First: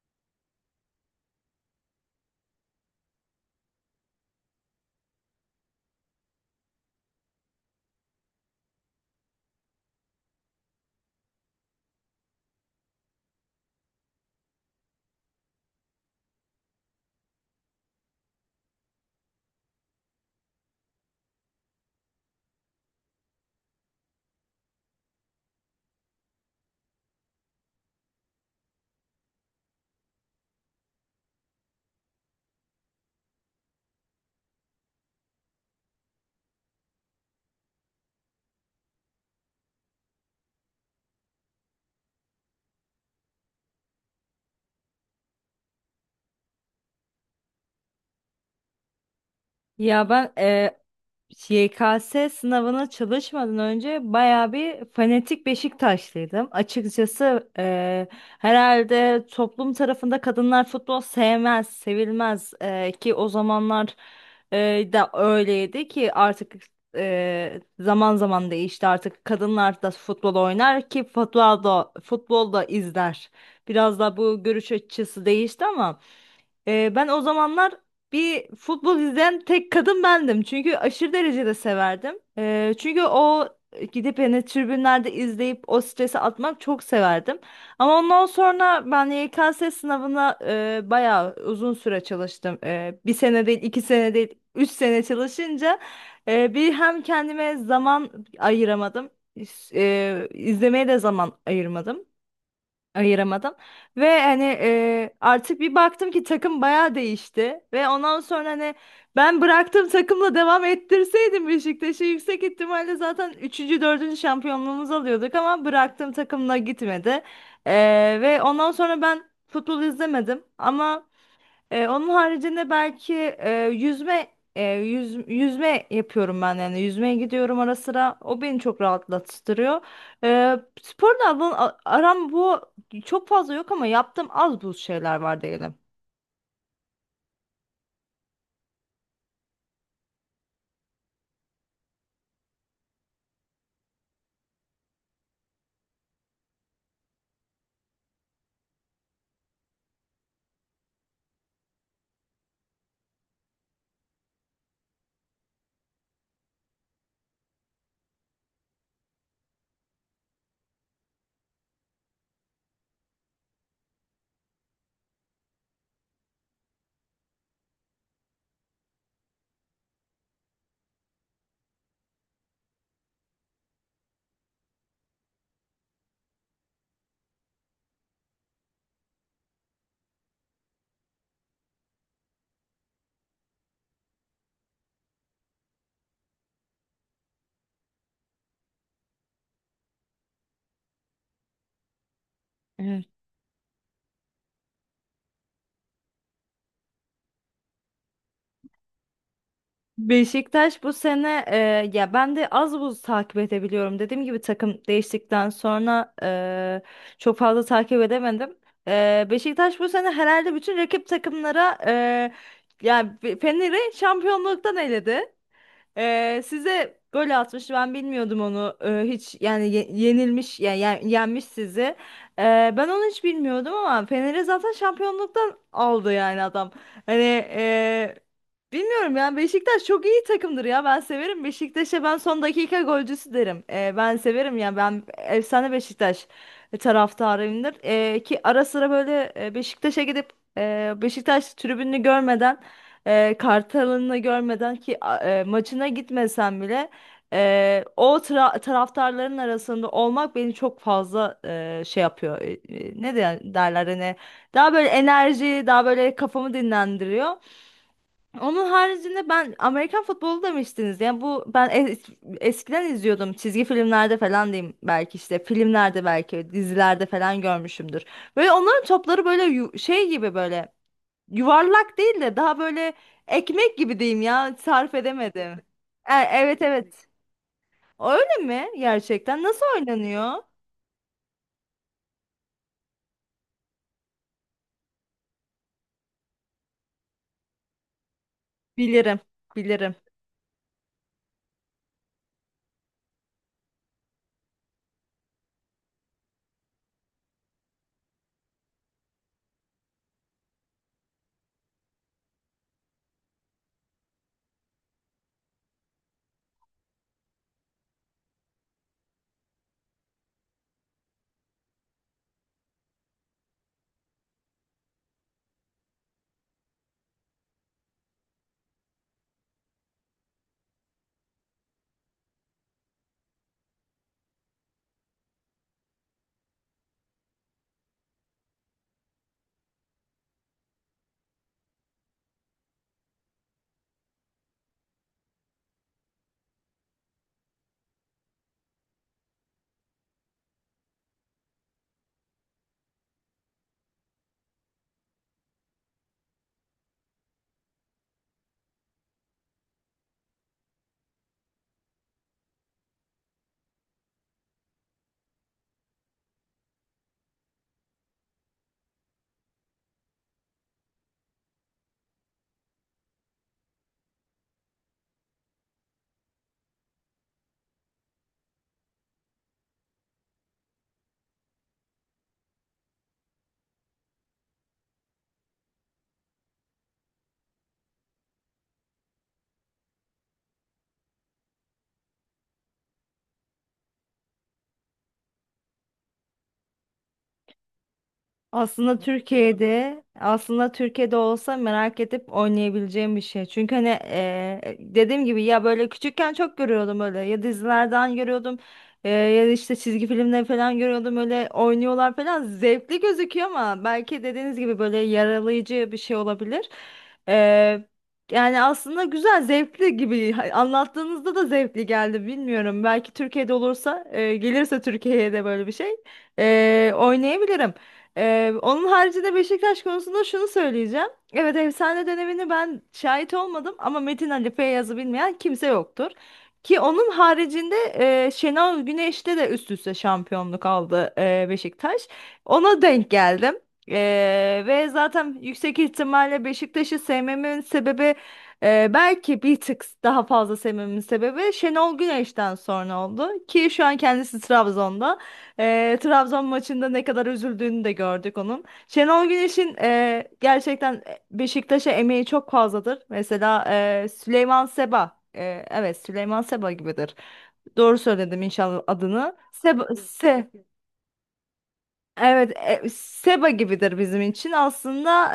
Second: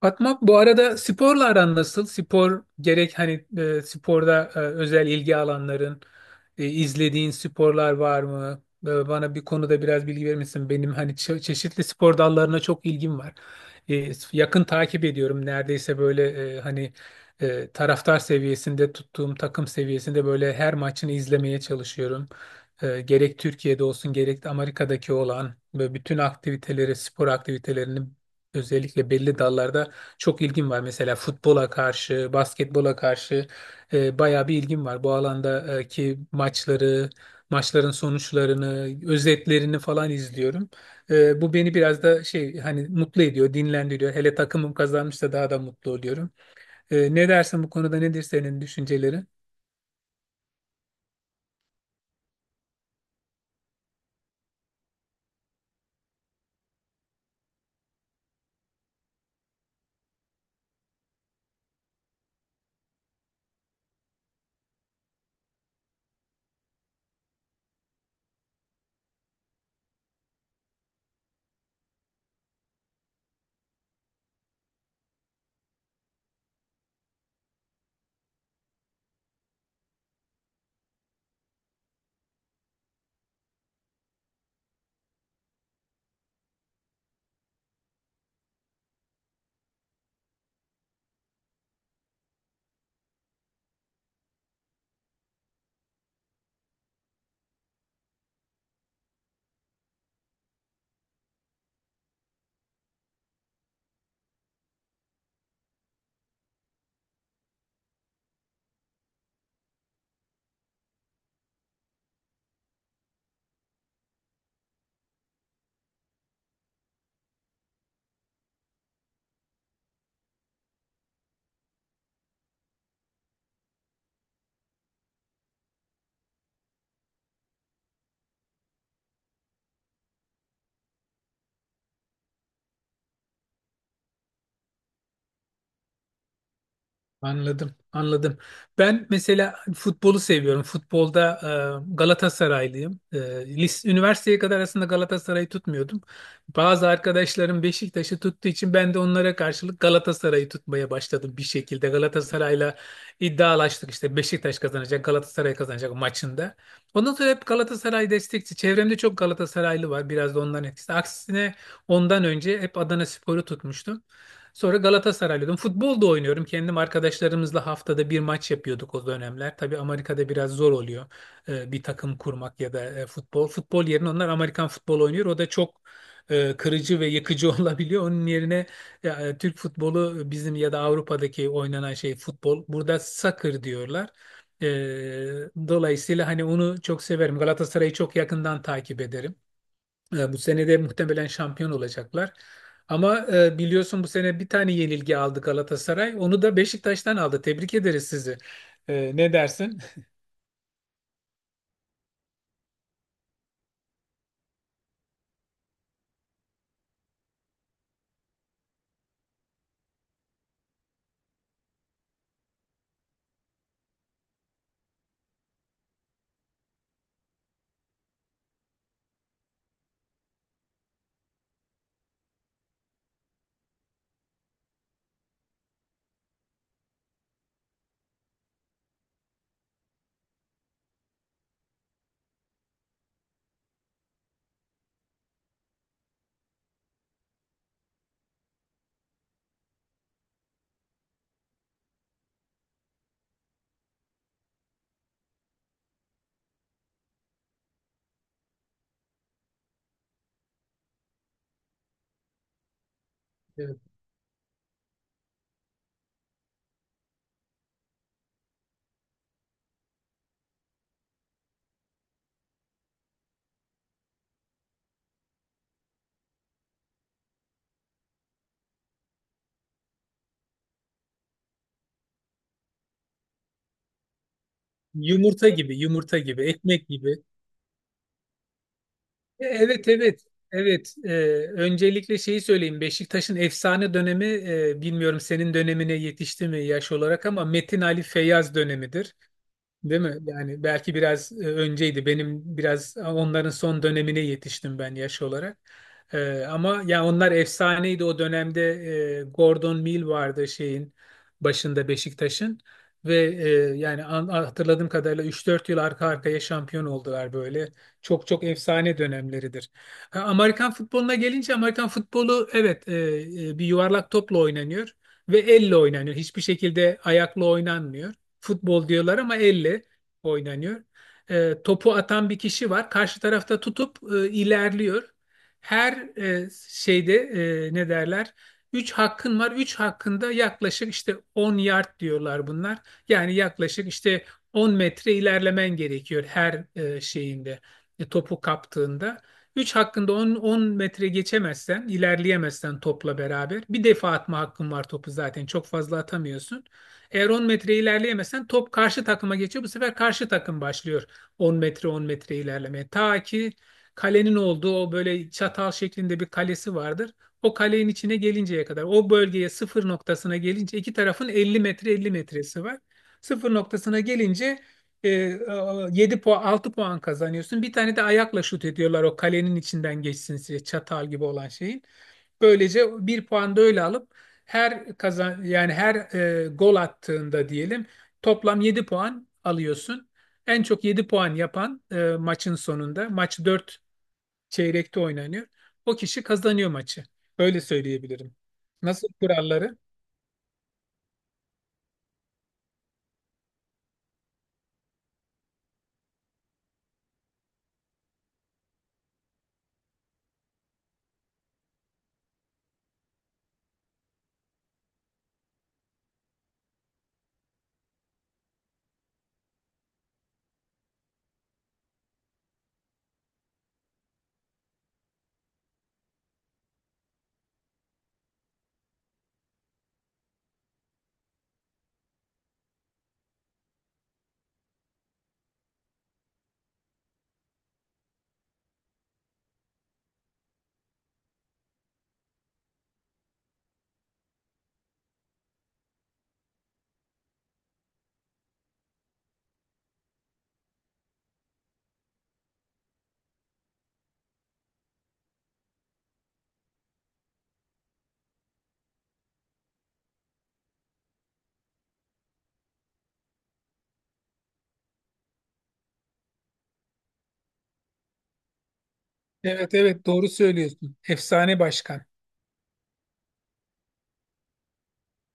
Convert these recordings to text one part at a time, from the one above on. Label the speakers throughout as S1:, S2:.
S1: Fatma bu arada sporla aran nasıl? Spor gerek hani sporda özel ilgi alanların, izlediğin sporlar var mı? Bana bir konuda biraz bilgi verir misin? Benim hani çeşitli spor dallarına çok ilgim var. Yakın takip ediyorum. Neredeyse böyle hani taraftar seviyesinde tuttuğum takım seviyesinde böyle her maçını izlemeye çalışıyorum. Gerek Türkiye'de olsun gerek de Amerika'daki olan ve bütün aktiviteleri, spor aktivitelerini özellikle belli dallarda çok ilgim var mesela futbola karşı, basketbola karşı bayağı bir ilgim var. Bu alandaki maçları, maçların sonuçlarını, özetlerini falan izliyorum. Bu beni biraz da şey hani mutlu ediyor, dinlendiriyor. Hele takımım kazanmışsa daha da mutlu oluyorum. Ne dersin bu konuda nedir senin düşüncelerin?
S2: Ya ben YKS sınavına çalışmadan önce bayağı bir fanatik Beşiktaşlıydım. Açıkçası herhalde toplum tarafında kadınlar futbol sevmez, sevilmez. Ki o zamanlar da öyleydi ki artık zaman zaman değişti. Artık kadınlar da futbol oynar ki futbol da izler. Biraz da bu görüş açısı değişti ama. Ben o zamanlar bir futbol izleyen tek kadın bendim. Çünkü aşırı derecede severdim. Çünkü o gidip yani tribünlerde izleyip o stresi atmak çok severdim. Ama ondan sonra ben YKS sınavına bayağı uzun süre çalıştım. Bir sene değil, iki sene değil, üç sene çalışınca bir hem kendime zaman ayıramadım. E, izlemeye de zaman ayırmadım ayıramadım. Ve hani artık bir baktım ki takım bayağı değişti. Ve ondan sonra hani ben bıraktığım takımla devam ettirseydim Beşiktaş'ı yüksek ihtimalle zaten üçüncü dördüncü şampiyonluğumuzu alıyorduk ama bıraktığım takımla gitmedi. E, ve ondan sonra ben futbol izlemedim ama onun haricinde belki yüzme yapıyorum, ben yani yüzmeye gidiyorum ara sıra, o beni çok rahatlattırıyor. Ee, sporla aram bu çok fazla yok ama yaptığım az buz şeyler var diyelim.
S1: Anladım, anladım. Ben mesela futbolu seviyorum. Futbolda Galatasaraylıyım. Üniversiteye kadar aslında Galatasaray'ı tutmuyordum. Bazı arkadaşlarım Beşiktaş'ı tuttuğu için ben de onlara karşılık Galatasaray'ı tutmaya başladım bir şekilde. Galatasaray'la iddialaştık işte Beşiktaş kazanacak, Galatasaray kazanacak maçında. Ondan sonra hep Galatasaray destekçi. Çevremde çok Galatasaraylı var. Biraz da onların etkisi. Aksine ondan önce hep Adanaspor'u tutmuştum. Sonra Galatasaraylıydım. Futbol da oynuyorum. Kendim arkadaşlarımızla haftada bir maç yapıyorduk o dönemler. Tabii Amerika'da biraz zor oluyor bir takım kurmak ya da futbol. Futbol yerine onlar Amerikan futbolu oynuyor. O da çok kırıcı ve yıkıcı olabiliyor. Onun yerine Türk futbolu bizim ya da Avrupa'daki oynanan şey futbol. Burada soccer diyorlar. E, Dolayısıyla hani onu çok severim. Galatasaray'ı çok yakından takip ederim. Bu sene de muhtemelen şampiyon olacaklar. Ama biliyorsun bu sene bir tane yenilgi aldı Galatasaray. Onu da Beşiktaş'tan aldı. Tebrik ederiz sizi. Ne dersin?
S2: Beşiktaş bu sene, ya ben de az buz takip edebiliyorum. Dediğim gibi takım değiştikten sonra çok fazla takip edemedim. Beşiktaş bu sene herhalde bütün rakip takımlara, yani Fener'i şampiyonluktan eledi. Size gol atmış, ben bilmiyordum onu. Hiç yani yenilmiş, yani yenmiş sizi. Ben onu hiç bilmiyordum ama Fener'i zaten şampiyonluktan aldı yani adam. Hani, e, bilmiyorum yani, Beşiktaş çok iyi takımdır ya. Ben severim. Beşiktaş'a ben son dakika golcüsü derim. Ben severim yani. Ben efsane Beşiktaş taraftarıyımdır, ki ara sıra böyle Beşiktaş'a gidip Beşiktaş tribününü görmeden, Kartal'ını görmeden, ki maçına gitmesem bile o taraftarların arasında olmak beni çok fazla şey yapıyor. Ne derler
S1: E,
S2: hani, daha böyle enerji, daha böyle kafamı dinlendiriyor. Onun haricinde ben Amerikan futbolu demiştiniz. Yani bu, ben eskiden izliyordum. Çizgi filmlerde falan diyeyim, belki işte filmlerde, belki dizilerde falan görmüşümdür. Böyle onların topları böyle şey gibi, böyle yuvarlak değil de daha böyle ekmek gibi diyeyim ya. Sarf
S1: Yumurta
S2: edemedim.
S1: gibi,
S2: E,
S1: yumurta gibi,
S2: evet
S1: ekmek
S2: evet.
S1: gibi.
S2: Öyle mi gerçekten? Nasıl
S1: Evet, evet.
S2: oynanıyor?
S1: Evet, öncelikle şeyi söyleyeyim. Beşiktaş'ın efsane dönemi, bilmiyorum senin dönemine yetişti mi yaş olarak ama Metin Ali Feyyaz dönemidir.
S2: Bilirim. Bilirim.
S1: Değil mi? Yani belki biraz önceydi. Benim biraz onların son dönemine yetiştim ben yaş olarak. Ama ya onlar efsaneydi o dönemde. Gordon Mill vardı şeyin başında Beşiktaş'ın ve yani hatırladığım kadarıyla 3-4 yıl arka arkaya şampiyon oldular böyle. Çok çok efsane dönemleridir. Ha, Amerikan futboluna gelince Amerikan futbolu evet bir yuvarlak topla oynanıyor ve elle oynanıyor. Hiçbir şekilde ayakla oynanmıyor. Futbol diyorlar ama elle oynanıyor. Topu atan bir kişi var. Karşı tarafta tutup ilerliyor. Her şeyde ne derler? 3 hakkın var. 3 hakkında yaklaşık işte 10 yard diyorlar bunlar. Yani yaklaşık işte 10 metre ilerlemen gerekiyor her şeyinde. Topu kaptığında. 3 hakkında 10, 10 metre geçemezsen, ilerleyemezsen topla beraber. Bir defa atma hakkın var topu zaten. Çok fazla atamıyorsun. Eğer 10 metre ilerleyemezsen top karşı takıma geçiyor. Bu sefer karşı takım başlıyor 10 metre 10 metre ilerlemeye. Ta ki kalenin olduğu o böyle çatal şeklinde bir kalesi vardır. O kalenin içine gelinceye kadar o bölgeye sıfır noktasına gelince iki tarafın 50 metre 50 metresi var. Sıfır noktasına gelince 7 puan 6 puan kazanıyorsun. Bir tane de ayakla şut ediyorlar o kalenin içinden geçsin diye çatal gibi olan şeyin. Böylece bir puan da öyle alıp her kazan yani her gol attığında diyelim toplam 7 puan alıyorsun. En çok 7 puan yapan maçın sonunda maç 4 çeyrekte oynanıyor. O kişi kazanıyor maçı. Öyle söyleyebilirim.
S2: Aslında
S1: Nasıl kuralları?
S2: Türkiye'de aslında Türkiye'de olsa merak edip oynayabileceğim bir şey. Çünkü hani dediğim gibi, ya böyle küçükken çok görüyordum, öyle, ya dizilerden görüyordum, ya da işte çizgi filmler falan görüyordum, öyle oynuyorlar falan, zevkli gözüküyor ama belki dediğiniz gibi böyle yaralayıcı bir şey olabilir. Eee, yani aslında güzel, zevkli gibi. Anlattığınızda da zevkli geldi, bilmiyorum. Belki Türkiye'de olursa, gelirse Türkiye'ye de böyle bir şey, oynayabilirim. Onun haricinde Beşiktaş konusunda şunu söyleyeceğim. Evet, efsane dönemini ben şahit olmadım ama Metin Ali Feyyaz'ı bilmeyen kimse yoktur. Ki onun haricinde Şenol Güneş'te de üst üste şampiyonluk aldı Beşiktaş. Ona denk geldim. E, ve zaten yüksek ihtimalle Beşiktaş'ı sevmemin sebebi, belki bir tık daha fazla sevmemin sebebi, Şenol Güneş'ten sonra oldu. Ki şu an kendisi Trabzon'da. Trabzon maçında ne kadar üzüldüğünü de gördük onun. Şenol Güneş'in gerçekten Beşiktaş'a emeği çok fazladır. Mesela Süleyman Seba, evet, Süleyman Seba gibidir. Doğru söyledim inşallah adını.
S1: Evet
S2: Seba.
S1: evet doğru söylüyorsun. Efsane başkan.
S2: Evet, Seba gibidir bizim için aslında.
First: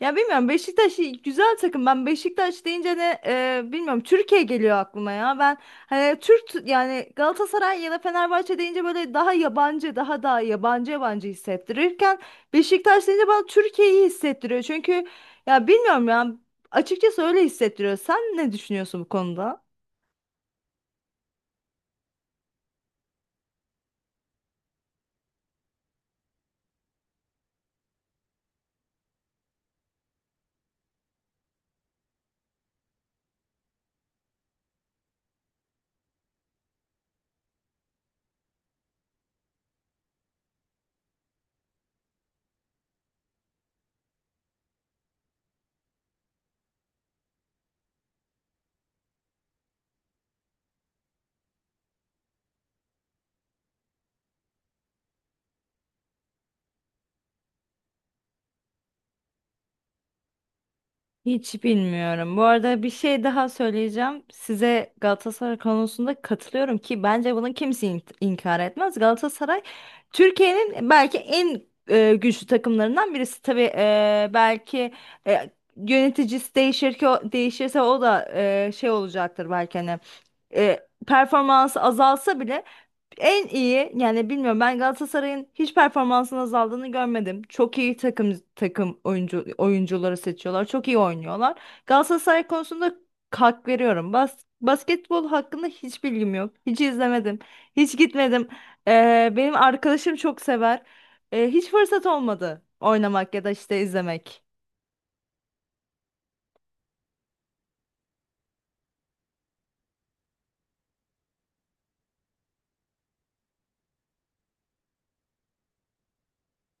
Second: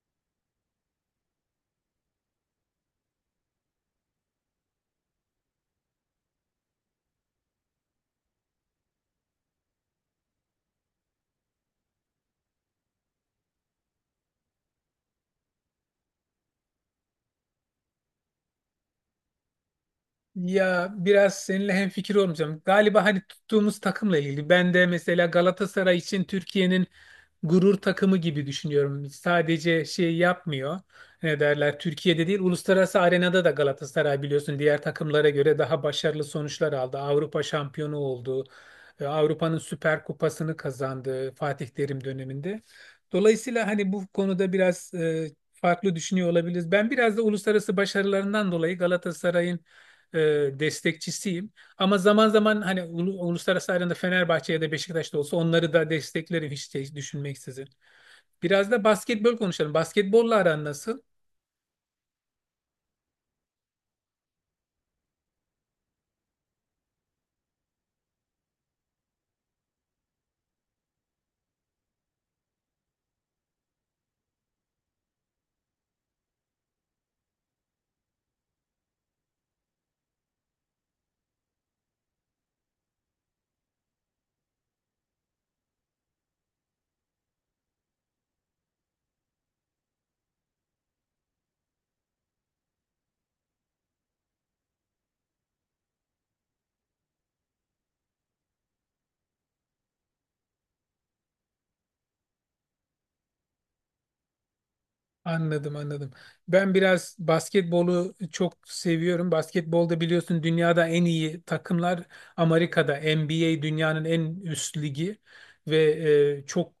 S2: Ya bilmiyorum, Beşiktaş güzel takım. Ben Beşiktaş deyince de bilmiyorum, Türkiye geliyor aklıma ya. Ben hani Türk, yani Galatasaray ya da Fenerbahçe deyince böyle daha yabancı, daha yabancı yabancı hissettirirken, Beşiktaş deyince bana Türkiye'yi hissettiriyor. Çünkü ya bilmiyorum ya, açıkçası öyle hissettiriyor. Sen ne düşünüyorsun bu konuda?
S1: Ya biraz seninle hemfikir olmayacağım. Galiba hani tuttuğumuz takımla ilgili. Ben de mesela Galatasaray için Türkiye'nin gurur takımı gibi düşünüyorum. Sadece şey yapmıyor. Ne derler? Türkiye'de değil, uluslararası arenada da Galatasaray biliyorsun diğer takımlara göre daha başarılı sonuçlar aldı. Avrupa şampiyonu oldu. Avrupa'nın Süper Kupası'nı kazandı Fatih Terim döneminde. Dolayısıyla hani bu konuda biraz farklı düşünüyor olabiliriz. Ben biraz da uluslararası başarılarından dolayı Galatasaray'ın e, destekçisiyim. Ama zaman zaman hani uluslararası arenada Fenerbahçe ya da Beşiktaş'ta olsa onları da desteklerim hiç şey düşünmeksizin. Biraz da basketbol konuşalım. Basketbolla aran nasıl?
S2: Hiç bilmiyorum. Bu arada bir şey daha söyleyeceğim. Size Galatasaray konusunda katılıyorum ki bence bunu kimse inkar etmez. Galatasaray Türkiye'nin belki en güçlü takımlarından birisi. Tabii belki e, yöneticisi değişir, ki o, değişirse o da şey olacaktır belki, hani e, performansı azalsa bile en iyi, yani bilmiyorum, ben Galatasaray'ın hiç performansının azaldığını görmedim. Çok iyi takım takım oyuncu oyuncuları seçiyorlar. Çok iyi oynuyorlar. Galatasaray konusunda hak veriyorum. Basketbol hakkında hiç bilgim yok. Hiç izlemedim. Hiç gitmedim. Benim arkadaşım çok sever. Hiç fırsat olmadı oynamak ya da işte izlemek.
S1: Anladım anladım. Ben biraz basketbolu çok seviyorum. Basketbolda biliyorsun dünyada en iyi takımlar Amerika'da. NBA dünyanın en üst ligi ve çok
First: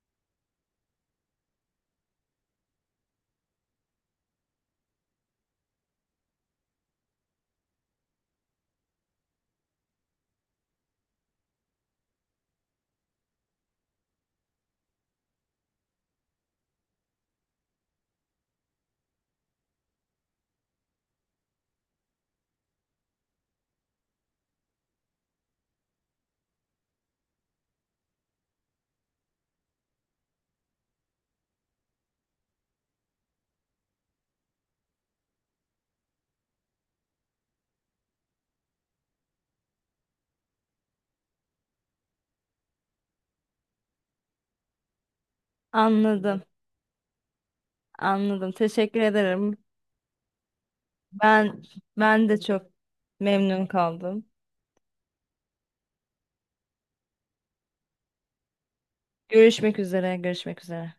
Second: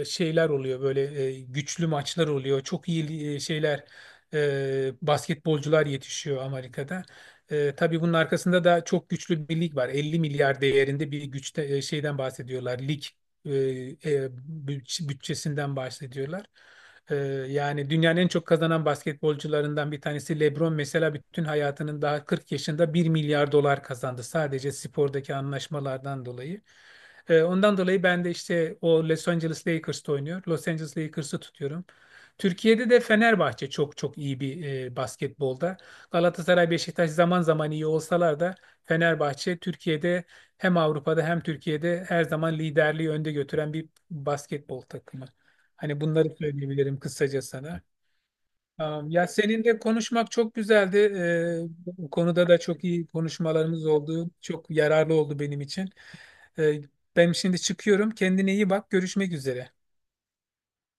S1: şeyler oluyor böyle güçlü maçlar oluyor. Çok iyi şeyler basketbolcular yetişiyor Amerika'da. Tabii bunun arkasında da çok güçlü bir lig var. 50 milyar değerinde bir güçte şeyden bahsediyorlar. Lig e, e, bütçesinden bahsediyorlar. Ee, Yani dünyanın en çok kazanan basketbolcularından bir tanesi LeBron mesela bütün hayatının daha 40 yaşında 1 milyar dolar kazandı sadece spordaki anlaşmalardan dolayı. Ondan dolayı ben de işte o Los Angeles Lakers'ta oynuyor. Los Angeles Lakers'ı tutuyorum. Türkiye'de de Fenerbahçe çok çok iyi bir basketbolda. Galatasaray, Beşiktaş zaman zaman iyi olsalar da Fenerbahçe Türkiye'de hem Avrupa'da hem Türkiye'de her zaman liderliği önde götüren bir basketbol takımı. Hani bunları
S2: Anladım.
S1: söyleyebilirim kısaca sana.
S2: Anladım. Teşekkür
S1: Tamam. Ya
S2: ederim.
S1: seninle konuşmak çok güzeldi.
S2: Ben
S1: Bu
S2: ben de
S1: konuda da
S2: çok
S1: çok iyi
S2: memnun
S1: konuşmalarımız
S2: kaldım.
S1: oldu. Çok yararlı oldu benim için. Ee, Ben şimdi çıkıyorum. Kendine iyi bak. Görüşmek üzere.
S2: Görüşmek üzere. Görüşmek üzere.